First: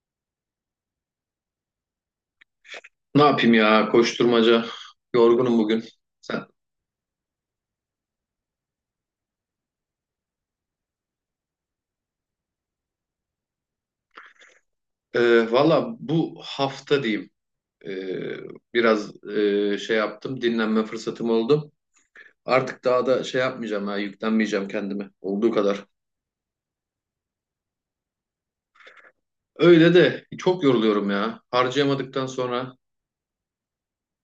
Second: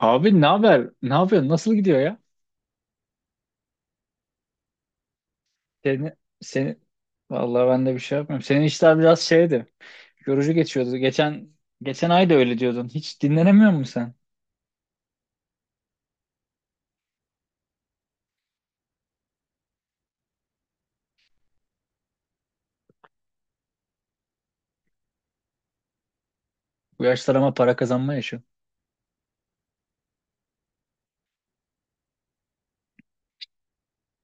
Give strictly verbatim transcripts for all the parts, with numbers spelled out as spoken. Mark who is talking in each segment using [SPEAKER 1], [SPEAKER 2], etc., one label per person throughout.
[SPEAKER 1] Abi ne haber? Ne yapıyorsun? Nasıl gidiyor ya?
[SPEAKER 2] Ne yapayım ya, koşturmaca, yorgunum bugün.
[SPEAKER 1] Seni,
[SPEAKER 2] Sen,
[SPEAKER 1] seni vallahi ben de bir şey yapmıyorum. Senin işler biraz şeydi. Yorucu geçiyordu. Geçen geçen ay da öyle diyordun. Hiç dinlenemiyor musun sen?
[SPEAKER 2] e, valla bu hafta diyeyim, e, biraz e, şey yaptım, dinlenme fırsatım oldu. Artık daha da şey yapmayacağım ya, yüklenmeyeceğim kendime olduğu kadar.
[SPEAKER 1] Bu yaşlar ama para kazanma yaşı.
[SPEAKER 2] Öyle de çok yoruluyorum ya, harcayamadıktan sonra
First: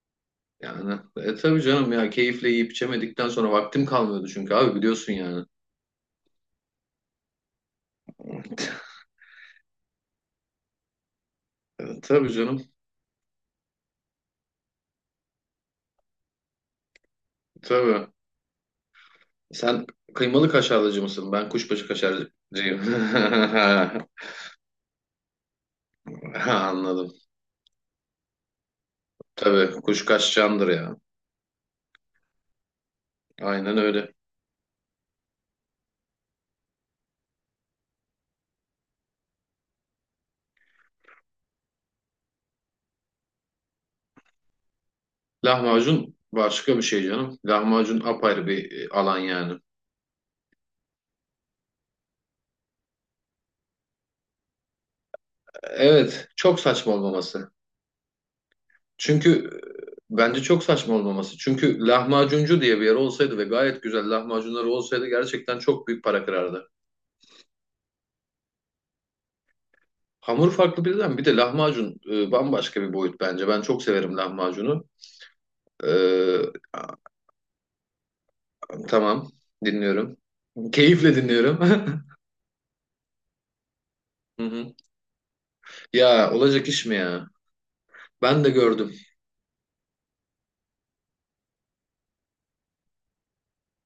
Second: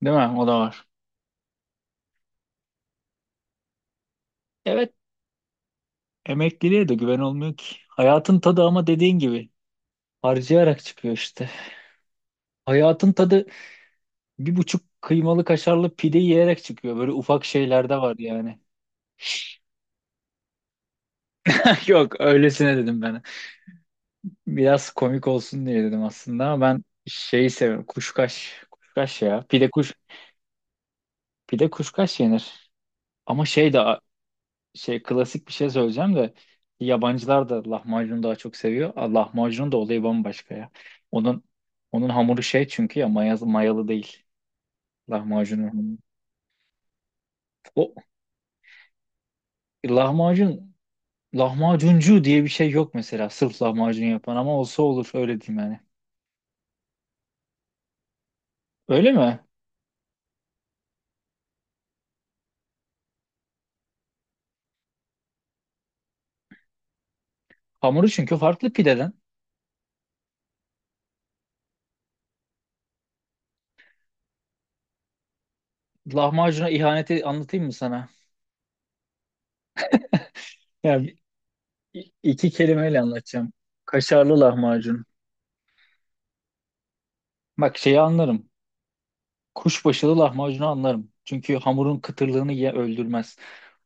[SPEAKER 1] Değil mi? O da var.
[SPEAKER 2] yani, e, tabii canım ya, keyifle yiyip içemedikten sonra vaktim kalmıyordu çünkü abi
[SPEAKER 1] Evet.
[SPEAKER 2] biliyorsun yani.
[SPEAKER 1] Emekliliğe de güven olmuyor ki. Hayatın tadı, ama dediğin gibi, harcayarak çıkıyor işte.
[SPEAKER 2] E, tabii canım,
[SPEAKER 1] Hayatın tadı bir buçuk kıymalı kaşarlı pide yiyerek çıkıyor. Böyle ufak şeylerde
[SPEAKER 2] tabii.
[SPEAKER 1] var yani.
[SPEAKER 2] Sen kıymalı kaşarlıcı mısın? Ben kuşbaşı
[SPEAKER 1] Yok, öylesine
[SPEAKER 2] kaşarcıyım.
[SPEAKER 1] dedim ben. Biraz komik olsun diye dedim aslında,
[SPEAKER 2] Ha,
[SPEAKER 1] ama ben
[SPEAKER 2] anladım.
[SPEAKER 1] şeyi seviyorum. Kuşkaş. Kuşkaş ya. Pide
[SPEAKER 2] Tabii
[SPEAKER 1] kuş
[SPEAKER 2] kuş kaçacağındır ya.
[SPEAKER 1] pide kuşkaş yenir. Ama şey
[SPEAKER 2] Aynen
[SPEAKER 1] de
[SPEAKER 2] öyle.
[SPEAKER 1] şey, klasik bir şey söyleyeceğim de, yabancılar da lahmacunu daha çok seviyor. Ah, lahmacunun da olayı bambaşka ya. Onun onun hamuru şey, çünkü ya maya mayalı değil. Lahmacunun hamuru.
[SPEAKER 2] Lahmacun başka bir şey canım.
[SPEAKER 1] O
[SPEAKER 2] Lahmacun apayrı bir e, alan yani.
[SPEAKER 1] lahmacun lahmacuncu diye bir şey yok mesela. Sırf lahmacun yapan, ama olsa olur, öyle diyeyim yani.
[SPEAKER 2] Evet, çok saçma olmaması.
[SPEAKER 1] Öyle mi?
[SPEAKER 2] Çünkü e, bence çok saçma olmaması. Çünkü lahmacuncu diye bir yer olsaydı ve gayet güzel lahmacunları olsaydı, gerçekten çok büyük para kırardı.
[SPEAKER 1] Hamuru çünkü farklı pideden.
[SPEAKER 2] Hamur farklı birden, bir de lahmacun e, bambaşka bir boyut bence. Ben çok severim lahmacunu. Ee,
[SPEAKER 1] Lahmacuna ihaneti anlatayım mı sana?
[SPEAKER 2] tamam, dinliyorum.
[SPEAKER 1] Ya, İ-
[SPEAKER 2] Keyifle dinliyorum.
[SPEAKER 1] i- iki kelimeyle anlatacağım. Kaşarlı
[SPEAKER 2] Hı hı.
[SPEAKER 1] lahmacun.
[SPEAKER 2] Ya olacak iş mi ya?
[SPEAKER 1] Bak, şeyi
[SPEAKER 2] Ben
[SPEAKER 1] anlarım.
[SPEAKER 2] de gördüm.
[SPEAKER 1] Kuşbaşılı lahmacunu anlarım. Çünkü hamurun kıtırlığını ye öldürmez.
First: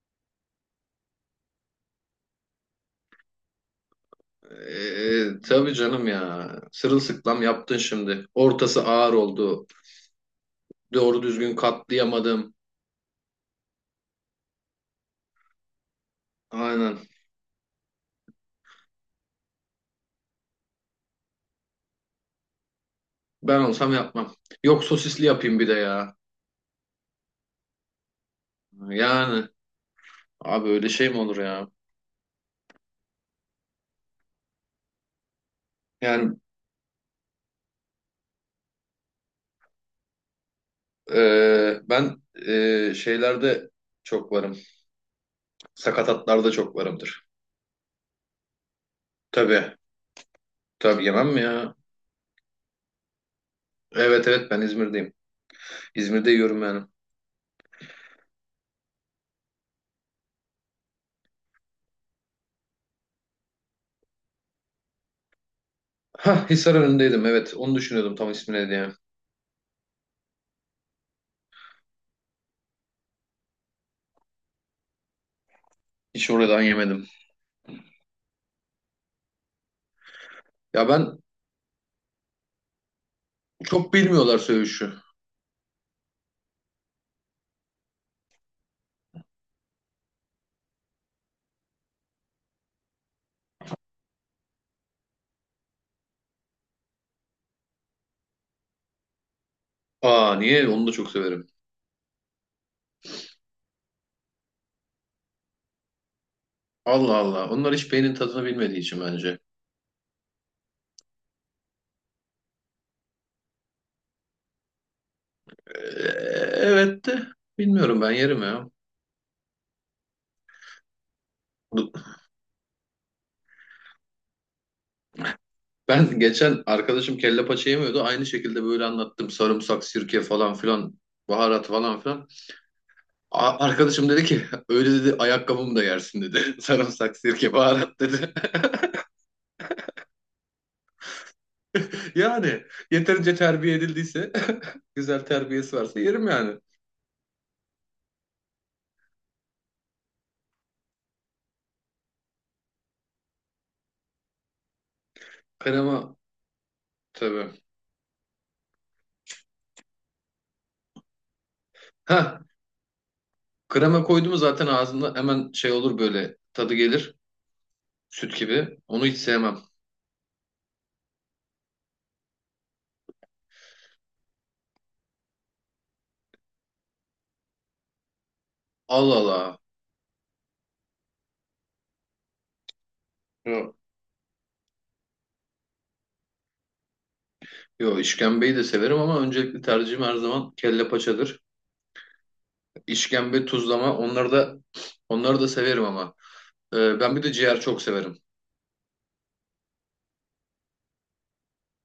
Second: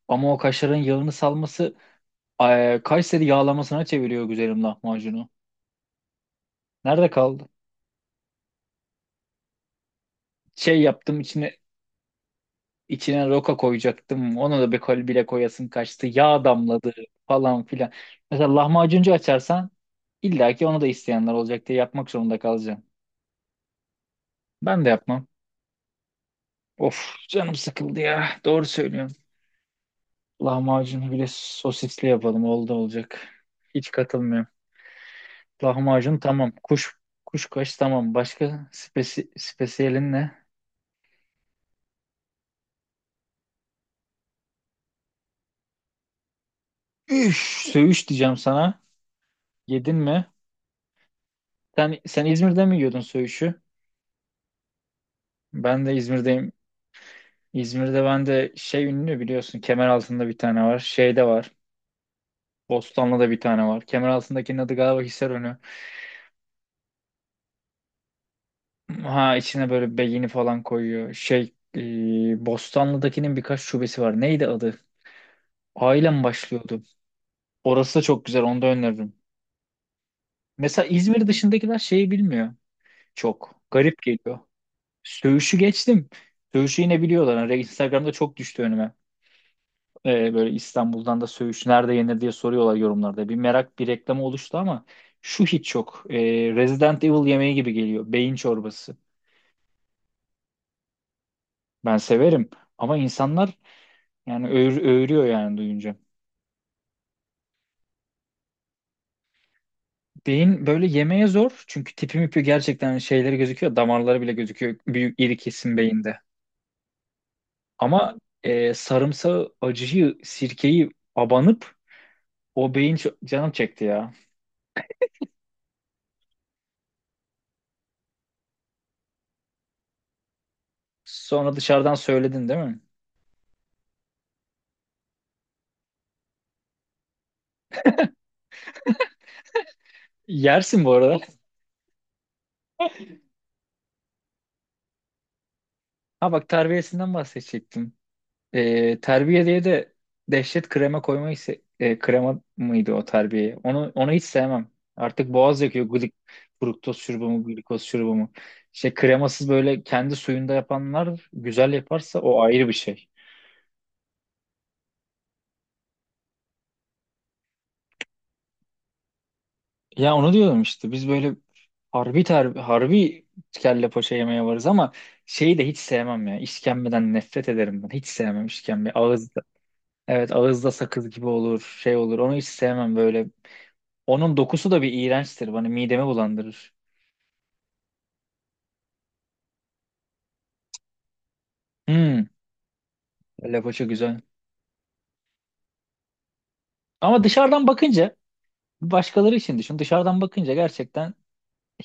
[SPEAKER 1] Ama o kaşarın yağını salması eee, Kayseri yağlamasına çeviriyor güzelim lahmacunu.
[SPEAKER 2] Ee, tabii canım ya.
[SPEAKER 1] Nerede
[SPEAKER 2] Sırılsıklam
[SPEAKER 1] kaldı?
[SPEAKER 2] yaptın şimdi. Ortası ağır oldu.
[SPEAKER 1] Şey yaptım
[SPEAKER 2] Doğru düzgün
[SPEAKER 1] içine
[SPEAKER 2] katlayamadım.
[SPEAKER 1] içine roka koyacaktım. Ona da bir kol bile koyasın kaçtı. Yağ damladı
[SPEAKER 2] Aynen.
[SPEAKER 1] falan filan. Mesela lahmacuncu açarsan, illa ki onu da isteyenler olacak diye yapmak zorunda kalacağım.
[SPEAKER 2] Ben olsam yapmam.
[SPEAKER 1] Ben
[SPEAKER 2] Yok,
[SPEAKER 1] de yapmam.
[SPEAKER 2] sosisli yapayım bir de ya.
[SPEAKER 1] Of, canım sıkıldı ya. Doğru söylüyorsun.
[SPEAKER 2] Yani abi öyle şey
[SPEAKER 1] Lahmacunu
[SPEAKER 2] mi
[SPEAKER 1] bile
[SPEAKER 2] olur ya?
[SPEAKER 1] sosisli yapalım. Oldu olacak. Hiç katılmıyorum. Lahmacun
[SPEAKER 2] Yani
[SPEAKER 1] tamam. Kuş kuşkaş tamam. Başka spesi, spesiyelin ne?
[SPEAKER 2] e, ben e, şeylerde çok varım. Sakatatlarda çok varımdır.
[SPEAKER 1] Üf, söğüş diyeceğim sana.
[SPEAKER 2] Tabii.
[SPEAKER 1] Yedin mi?
[SPEAKER 2] Tabii yemem mi ya?
[SPEAKER 1] Sen, sen İzmir'de mi yiyordun söğüşü?
[SPEAKER 2] Evet evet, ben İzmir'deyim.
[SPEAKER 1] Ben de
[SPEAKER 2] İzmir'de
[SPEAKER 1] İzmir'deyim.
[SPEAKER 2] yiyorum yani.
[SPEAKER 1] İzmir'de ben de şey ünlü, biliyorsun. Kemeraltı'nda bir tane var. Şeyde var. Bostanlı'da bir tane var. Kemeraltı'ndakinin adı galiba Hisarönü.
[SPEAKER 2] Ha, Hisar önündeydim, evet. Onu düşünüyordum, tam ismi ne diye.
[SPEAKER 1] Ha, içine böyle beyni falan koyuyor. Şey, e, Bostanlı'dakinin birkaç şubesi var. Neydi adı? Ailem
[SPEAKER 2] Hiç oradan
[SPEAKER 1] başlıyordu.
[SPEAKER 2] yemedim.
[SPEAKER 1] Orası da çok güzel. Onu da öneririm. Mesela
[SPEAKER 2] Ya ben,
[SPEAKER 1] İzmir dışındakiler şeyi bilmiyor. Çok.
[SPEAKER 2] çok
[SPEAKER 1] Garip
[SPEAKER 2] bilmiyorlar
[SPEAKER 1] geliyor.
[SPEAKER 2] söğüşü.
[SPEAKER 1] Söğüş'ü geçtim. Söğüş'ü yine biliyorlar. Hani, Instagram'da çok düştü önüme. E, böyle İstanbul'dan da söğüş nerede yenir diye soruyorlar yorumlarda. Bir merak, bir reklamı oluştu ama şu hiç yok. E, Resident Evil yemeği gibi geliyor. Beyin çorbası.
[SPEAKER 2] Aa, niye? Onu da çok severim.
[SPEAKER 1] Ben severim. Ama insanlar, yani öğür- öğürüyor yani duyunca.
[SPEAKER 2] Allah Allah. Onlar hiç beynin tadını bilmediği için bence.
[SPEAKER 1] Beyin böyle yemeye zor. Çünkü tipi mipi, gerçekten şeyleri gözüküyor. Damarları bile gözüküyor. Büyük iri kesim
[SPEAKER 2] Ee,
[SPEAKER 1] beyinde.
[SPEAKER 2] evet de bilmiyorum, ben
[SPEAKER 1] Ama
[SPEAKER 2] yerim ya.
[SPEAKER 1] e, sarımsağı, acıyı, sirkeyi abanıp o beyin ço- canım çekti ya.
[SPEAKER 2] Ben geçen arkadaşım kelle paça yemiyordu. Aynı şekilde böyle anlattım. Sarımsak, sirke falan filan.
[SPEAKER 1] Sonra
[SPEAKER 2] Baharat
[SPEAKER 1] dışarıdan
[SPEAKER 2] falan filan.
[SPEAKER 1] söyledin, değil mi?
[SPEAKER 2] A- Arkadaşım dedi ki öyle dedi, ayakkabımı da yersin dedi. Sarımsak, sirke, baharat dedi.
[SPEAKER 1] Yersin bu arada.
[SPEAKER 2] Yani yeterince terbiye edildiyse güzel terbiyesi varsa yerim
[SPEAKER 1] Ha bak,
[SPEAKER 2] yani.
[SPEAKER 1] terbiyesinden bahsedecektim. E, terbiye diye de dehşet krema koymayı se- e, krema mıydı o terbiye? Onu onu hiç sevmem. Artık boğaz yakıyor, glik
[SPEAKER 2] Krema
[SPEAKER 1] fruktoz şurubu mu,
[SPEAKER 2] tabii.
[SPEAKER 1] glikoz şurubu mu. Şey, kremasız böyle kendi suyunda yapanlar güzel yaparsa,
[SPEAKER 2] Heh,
[SPEAKER 1] o ayrı bir şey.
[SPEAKER 2] krema koyduğumu zaten ağzında hemen şey olur, böyle tadı gelir süt gibi. Onu hiç sevmem.
[SPEAKER 1] Ya, onu diyordum işte, biz böyle harbi ter, harbi kelle paça yemeye varız, ama şeyi de hiç sevmem ya. İşkembeden nefret ederim ben. Hiç sevmem işkembe.
[SPEAKER 2] Allah
[SPEAKER 1] Ağızda,
[SPEAKER 2] Allah.
[SPEAKER 1] evet, ağızda sakız gibi olur, şey olur. Onu hiç sevmem böyle.
[SPEAKER 2] Yo,
[SPEAKER 1] Onun dokusu da bir iğrençtir. Bana midemi bulandırır.
[SPEAKER 2] yo, işkembeyi de severim ama öncelikli tercihim her zaman kelle paçadır.
[SPEAKER 1] Hmm,
[SPEAKER 2] İşkembe,
[SPEAKER 1] lavaşa
[SPEAKER 2] tuzlama,
[SPEAKER 1] güzel.
[SPEAKER 2] onları da onları da severim ama. Ee, ben bir
[SPEAKER 1] Ama
[SPEAKER 2] de ciğer
[SPEAKER 1] dışarıdan
[SPEAKER 2] çok
[SPEAKER 1] bakınca,
[SPEAKER 2] severim.
[SPEAKER 1] başkaları için düşün. Dışarıdan bakınca gerçekten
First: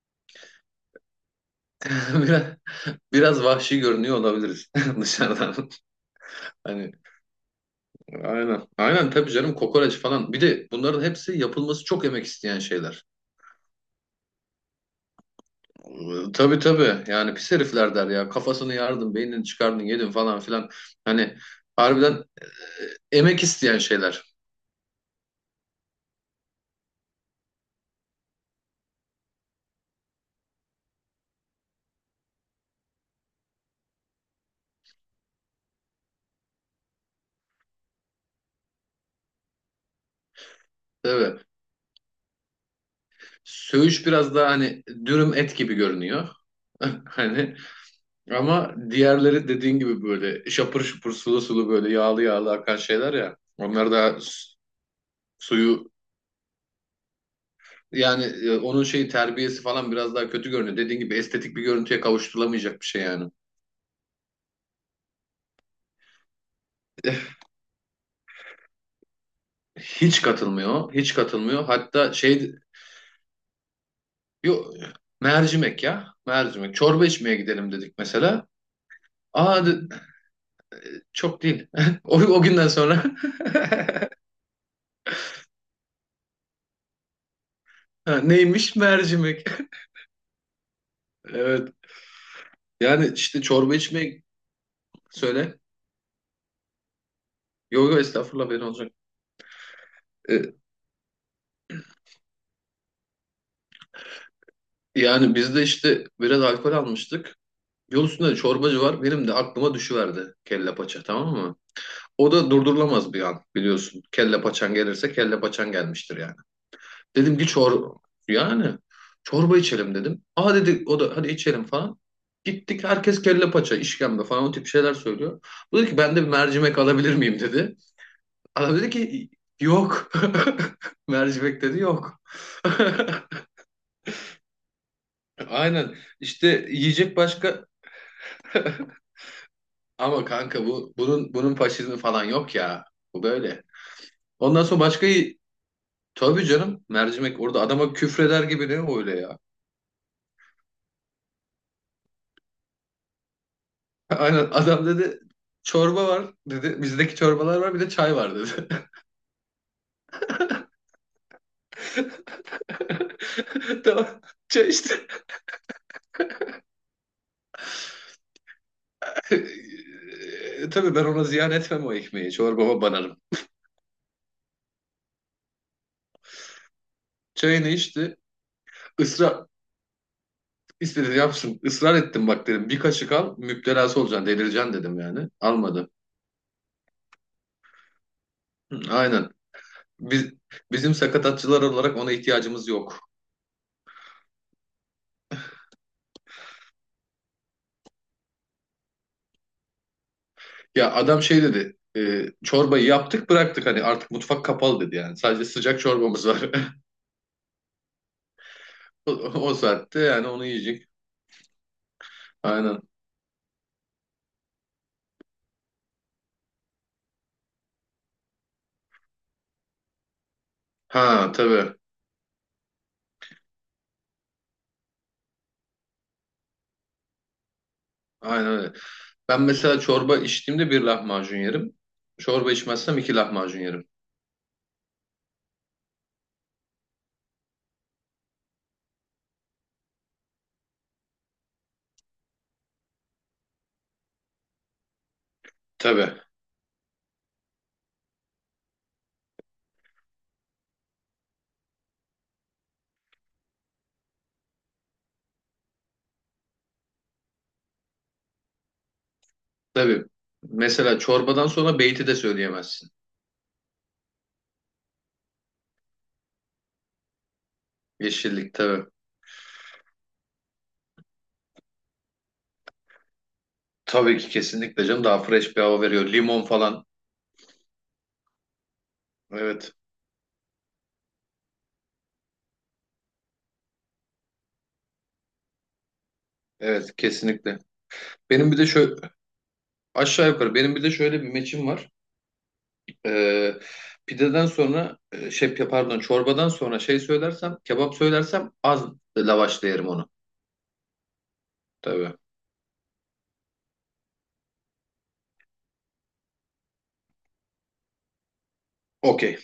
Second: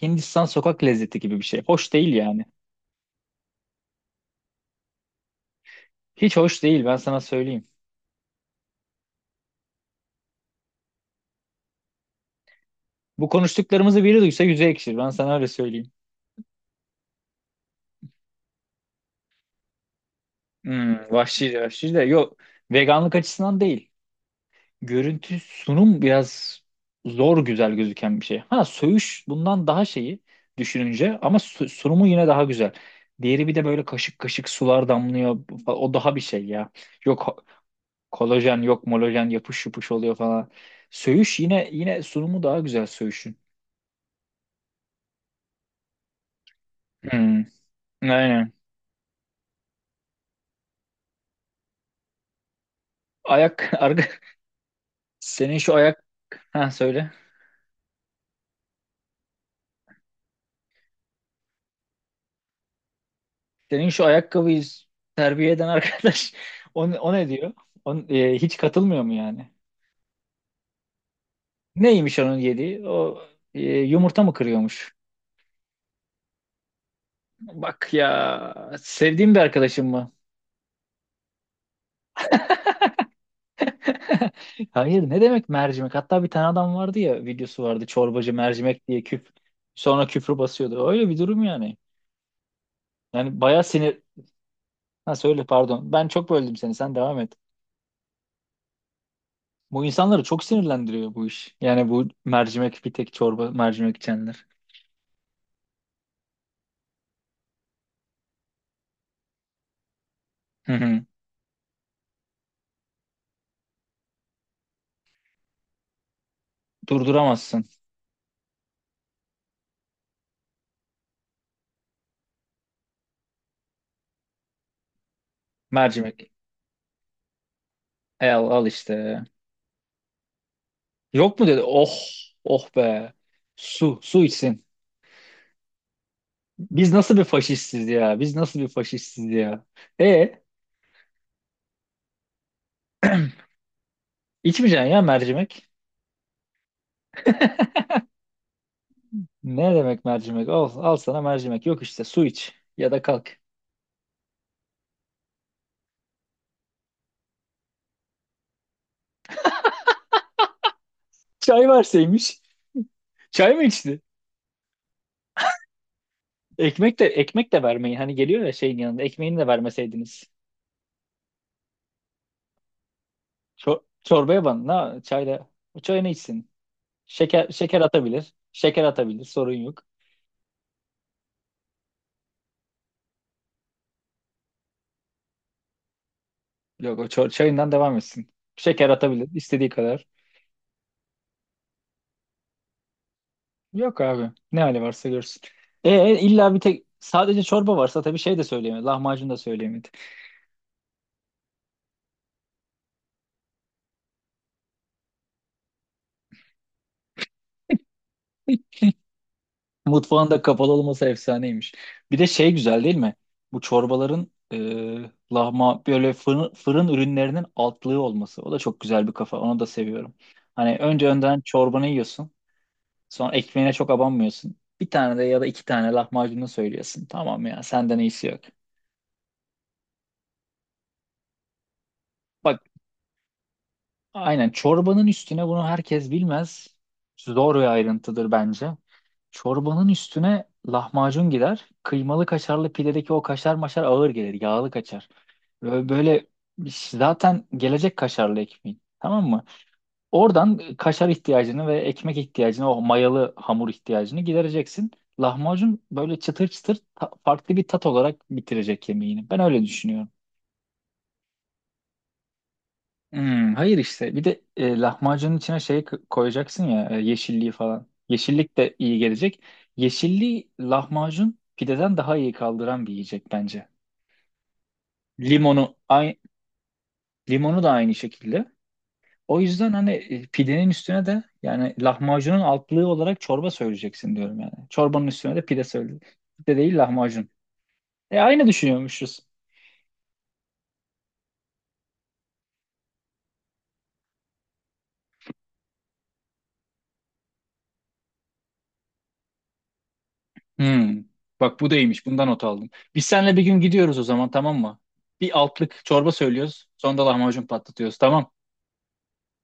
[SPEAKER 1] Hindistan sokak lezzeti gibi bir şey. Hoş değil
[SPEAKER 2] Biraz,
[SPEAKER 1] yani.
[SPEAKER 2] biraz vahşi görünüyor olabiliriz dışarıdan.
[SPEAKER 1] Hiç hoş değil,
[SPEAKER 2] Hani
[SPEAKER 1] ben sana söyleyeyim.
[SPEAKER 2] aynen. Aynen tabii canım, kokoreç falan. Bir de bunların hepsi yapılması çok emek isteyen şeyler.
[SPEAKER 1] Bu konuştuklarımızı biri duysa yüzü ekşir. Ben sana öyle söyleyeyim.
[SPEAKER 2] Ee, Tabii tabii, yani pis herifler der ya, kafasını yardın, beynini çıkardın yedin falan filan,
[SPEAKER 1] Hmm,
[SPEAKER 2] hani
[SPEAKER 1] vahşi vahşi de.
[SPEAKER 2] harbiden
[SPEAKER 1] Yok, veganlık
[SPEAKER 2] emek
[SPEAKER 1] açısından
[SPEAKER 2] isteyen
[SPEAKER 1] değil.
[SPEAKER 2] şeyler,
[SPEAKER 1] Görüntü, sunum biraz zor güzel gözüken bir şey. Ha, söğüş bundan daha şeyi düşününce, ama su- sunumu yine daha güzel. Diğeri bir de böyle kaşık kaşık sular damlıyor. O daha bir şey ya. Yok kolajen, yok molajen, yapış yapış oluyor falan. Söğüş
[SPEAKER 2] tabii.
[SPEAKER 1] yine yine sunumu daha güzel söğüşün.
[SPEAKER 2] Söğüş biraz daha hani dürüm et gibi görünüyor
[SPEAKER 1] Hmm,
[SPEAKER 2] hani,
[SPEAKER 1] aynen.
[SPEAKER 2] ama diğerleri dediğin gibi böyle şapır şupur sulu sulu, böyle yağlı yağlı akan şeyler ya,
[SPEAKER 1] Ayak
[SPEAKER 2] onlar
[SPEAKER 1] arka,
[SPEAKER 2] daha s-
[SPEAKER 1] senin şu
[SPEAKER 2] suyu
[SPEAKER 1] ayak, ha söyle.
[SPEAKER 2] yani, e, onun şeyi terbiyesi falan biraz daha kötü görünüyor dediğin gibi, estetik bir görüntüye kavuşturulamayacak bir şey yani.
[SPEAKER 1] Senin şu ayakkabıyı terbiye eden arkadaş o, o ne diyor? O, e, hiç katılmıyor mu yani?
[SPEAKER 2] Hiç katılmıyor. Hiç katılmıyor. Hatta
[SPEAKER 1] Neymiş onun
[SPEAKER 2] şey.
[SPEAKER 1] yediği? O, e, yumurta mı
[SPEAKER 2] Yo,
[SPEAKER 1] kırıyormuş?
[SPEAKER 2] mercimek ya. Mercimek. Çorba içmeye gidelim
[SPEAKER 1] Bak
[SPEAKER 2] dedik
[SPEAKER 1] ya,
[SPEAKER 2] mesela.
[SPEAKER 1] sevdiğim bir
[SPEAKER 2] Aa de-
[SPEAKER 1] arkadaşım mı?
[SPEAKER 2] çok değil. O, o günden sonra.
[SPEAKER 1] Hayır, ne demek mercimek? Hatta bir tane adam vardı ya, videosu vardı
[SPEAKER 2] Ha,
[SPEAKER 1] çorbacı
[SPEAKER 2] neymiş?
[SPEAKER 1] mercimek diye küp,
[SPEAKER 2] Mercimek.
[SPEAKER 1] sonra küfür basıyordu. Öyle bir durum
[SPEAKER 2] Evet.
[SPEAKER 1] yani.
[SPEAKER 2] Yani
[SPEAKER 1] Yani
[SPEAKER 2] işte
[SPEAKER 1] bayağı
[SPEAKER 2] çorba
[SPEAKER 1] sinir.
[SPEAKER 2] içmeye,
[SPEAKER 1] Ha söyle,
[SPEAKER 2] söyle.
[SPEAKER 1] pardon. Ben çok böldüm seni. Sen devam et.
[SPEAKER 2] Yo yo, estağfurullah, benim olacak.
[SPEAKER 1] Bu insanları çok
[SPEAKER 2] E,
[SPEAKER 1] sinirlendiriyor bu iş. Yani bu mercimek, bir tek çorba mercimek içenler.
[SPEAKER 2] yani biz de işte biraz alkol almıştık. Yol üstünde de çorbacı var. Benim de aklıma düşüverdi
[SPEAKER 1] Hı
[SPEAKER 2] kelle paça,
[SPEAKER 1] hı.
[SPEAKER 2] tamam mı? O da durdurulamaz bir an, biliyorsun. Kelle paçan gelirse, kelle paçan gelmiştir yani. Dedim ki
[SPEAKER 1] Durduramazsın.
[SPEAKER 2] çor yani çorba içelim dedim. Aa dedi, o da hadi içelim falan. Gittik, herkes kelle paça, işkembe falan o tip şeyler söylüyor. Bu dedi ki, ben de bir
[SPEAKER 1] Mercimek.
[SPEAKER 2] mercimek alabilir miyim dedi.
[SPEAKER 1] E, al, al
[SPEAKER 2] Adam dedi
[SPEAKER 1] işte.
[SPEAKER 2] ki yok.
[SPEAKER 1] Yok mu dedi.
[SPEAKER 2] Mercimek dedi,
[SPEAKER 1] Oh,
[SPEAKER 2] yok.
[SPEAKER 1] oh be. Su, su içsin.
[SPEAKER 2] Aynen. işte
[SPEAKER 1] Biz nasıl
[SPEAKER 2] yiyecek
[SPEAKER 1] bir
[SPEAKER 2] başka,
[SPEAKER 1] faşistiz ya? Biz nasıl bir faşistiz ya?
[SPEAKER 2] ama
[SPEAKER 1] E,
[SPEAKER 2] kanka bu, bunun bunun faşizmi falan yok ya. Bu böyle. Ondan sonra
[SPEAKER 1] içmeyeceksin ya
[SPEAKER 2] başka,
[SPEAKER 1] mercimek.
[SPEAKER 2] tabii canım, mercimek orada adama küfreder gibi, ne öyle ya.
[SPEAKER 1] Ne demek mercimek? Al, al sana mercimek. Yok işte, su iç ya da kalk.
[SPEAKER 2] Aynen, adam dedi çorba var dedi. Bizdeki çorbalar var, bir de çay var dedi.
[SPEAKER 1] Çay verseymiş. Çay mı içti?
[SPEAKER 2] Tamam, çay işte.
[SPEAKER 1] Ekmek de ekmek de vermeyin. Hani geliyor ya şeyin yanında. Ekmeğini de vermeseydiniz.
[SPEAKER 2] E, tabii ben ona ziyan etmem o ekmeği. Çorbama banarım.
[SPEAKER 1] Çor çorbaya ban. Na çayla. O çayını içsin. Şeker
[SPEAKER 2] Çayını
[SPEAKER 1] şeker
[SPEAKER 2] içti.
[SPEAKER 1] atabilir. Şeker atabilir.
[SPEAKER 2] Israr
[SPEAKER 1] Sorun yok.
[SPEAKER 2] istedi yapsın. Israr ettim, bak dedim, bir kaşık al, müptelası olacaksın, delireceksin dedim yani. Almadı.
[SPEAKER 1] Yok, o çor- çayından devam etsin.
[SPEAKER 2] Hı,
[SPEAKER 1] Şeker atabilir
[SPEAKER 2] aynen.
[SPEAKER 1] istediği kadar.
[SPEAKER 2] Biz, bizim sakatatçılar olarak ona ihtiyacımız yok.
[SPEAKER 1] Yok abi. Ne hali varsa görsün. E, e, illa bir tek, sadece çorba varsa tabii, şey de söyleyemedi. Lahmacun da söyleyemedi.
[SPEAKER 2] Ya adam şey dedi. E, çorbayı yaptık, bıraktık, hani artık mutfak kapalı dedi yani. Sadece sıcak çorbamız var. O, o saatte yani
[SPEAKER 1] Mutfağın da
[SPEAKER 2] onu
[SPEAKER 1] kapalı
[SPEAKER 2] yiyecek.
[SPEAKER 1] olması efsaneymiş. Bir de şey
[SPEAKER 2] Aynen.
[SPEAKER 1] güzel değil mi? Bu çorbaların, e, lahma böyle fırın, fırın ürünlerinin altlığı olması. O da çok güzel bir kafa. Onu da seviyorum. Hani, önce
[SPEAKER 2] Ha
[SPEAKER 1] önden
[SPEAKER 2] tabii.
[SPEAKER 1] çorbanı yiyorsun. Sonra ekmeğine çok abanmıyorsun. Bir tane, de ya da iki tane lahmacunu söylüyorsun. Tamam ya, senden iyisi yok.
[SPEAKER 2] Aynen öyle. Ben mesela çorba içtiğimde bir lahmacun yerim. Çorba
[SPEAKER 1] Bak,
[SPEAKER 2] içmezsem iki lahmacun yerim.
[SPEAKER 1] Aynen, çorbanın üstüne, bunu herkes bilmez. Zor bir ayrıntıdır bence. Çorbanın üstüne lahmacun gider. Kıymalı kaşarlı pidedeki o kaşar maşar ağır gelir. Yağlı kaşar. Ve
[SPEAKER 2] Tabii.
[SPEAKER 1] Böyle zaten gelecek kaşarlı ekmeğin. Tamam mı? Oradan kaşar ihtiyacını ve ekmek ihtiyacını, o mayalı hamur ihtiyacını gidereceksin. Lahmacun böyle çıtır çıtır ta- farklı bir tat olarak bitirecek yemeğini. Ben öyle
[SPEAKER 2] Tabii.
[SPEAKER 1] düşünüyorum.
[SPEAKER 2] Mesela çorbadan sonra beyti de söyleyemezsin.
[SPEAKER 1] Hmm, hayır işte. Bir de e, lahmacunun içine şey k- koyacaksın ya, e, yeşilliği falan.
[SPEAKER 2] Yeşillik
[SPEAKER 1] Yeşillik de
[SPEAKER 2] tabii.
[SPEAKER 1] iyi gelecek. Yeşilliği lahmacun pideden daha iyi kaldıran bir yiyecek bence.
[SPEAKER 2] Tabii ki kesinlikle canım, daha fresh bir
[SPEAKER 1] Limonu
[SPEAKER 2] hava veriyor.
[SPEAKER 1] ay
[SPEAKER 2] Limon falan.
[SPEAKER 1] Limonu da aynı şekilde. O yüzden
[SPEAKER 2] Evet.
[SPEAKER 1] hani e, pidenin üstüne de, yani lahmacunun altlığı olarak çorba söyleyeceksin diyorum yani. Çorbanın üstüne de pide söyle. Pide değil,
[SPEAKER 2] Evet,
[SPEAKER 1] lahmacun.
[SPEAKER 2] kesinlikle.
[SPEAKER 1] E aynı
[SPEAKER 2] Benim bir de şöyle
[SPEAKER 1] düşünüyormuşuz.
[SPEAKER 2] aşağı yukarı benim bir de şöyle bir meçim var. Ee, pideden sonra e, şey pardon çorbadan sonra şey söylersem, kebap söylersem, az lavaşla yerim onu.
[SPEAKER 1] Hmm. Bak, bu da iyiymiş.
[SPEAKER 2] Tabii.
[SPEAKER 1] Bundan not aldım. Biz seninle bir gün gidiyoruz o zaman, tamam mı? Bir altlık çorba söylüyoruz. Sonra da lahmacun patlatıyoruz, tamam.
[SPEAKER 2] Okey.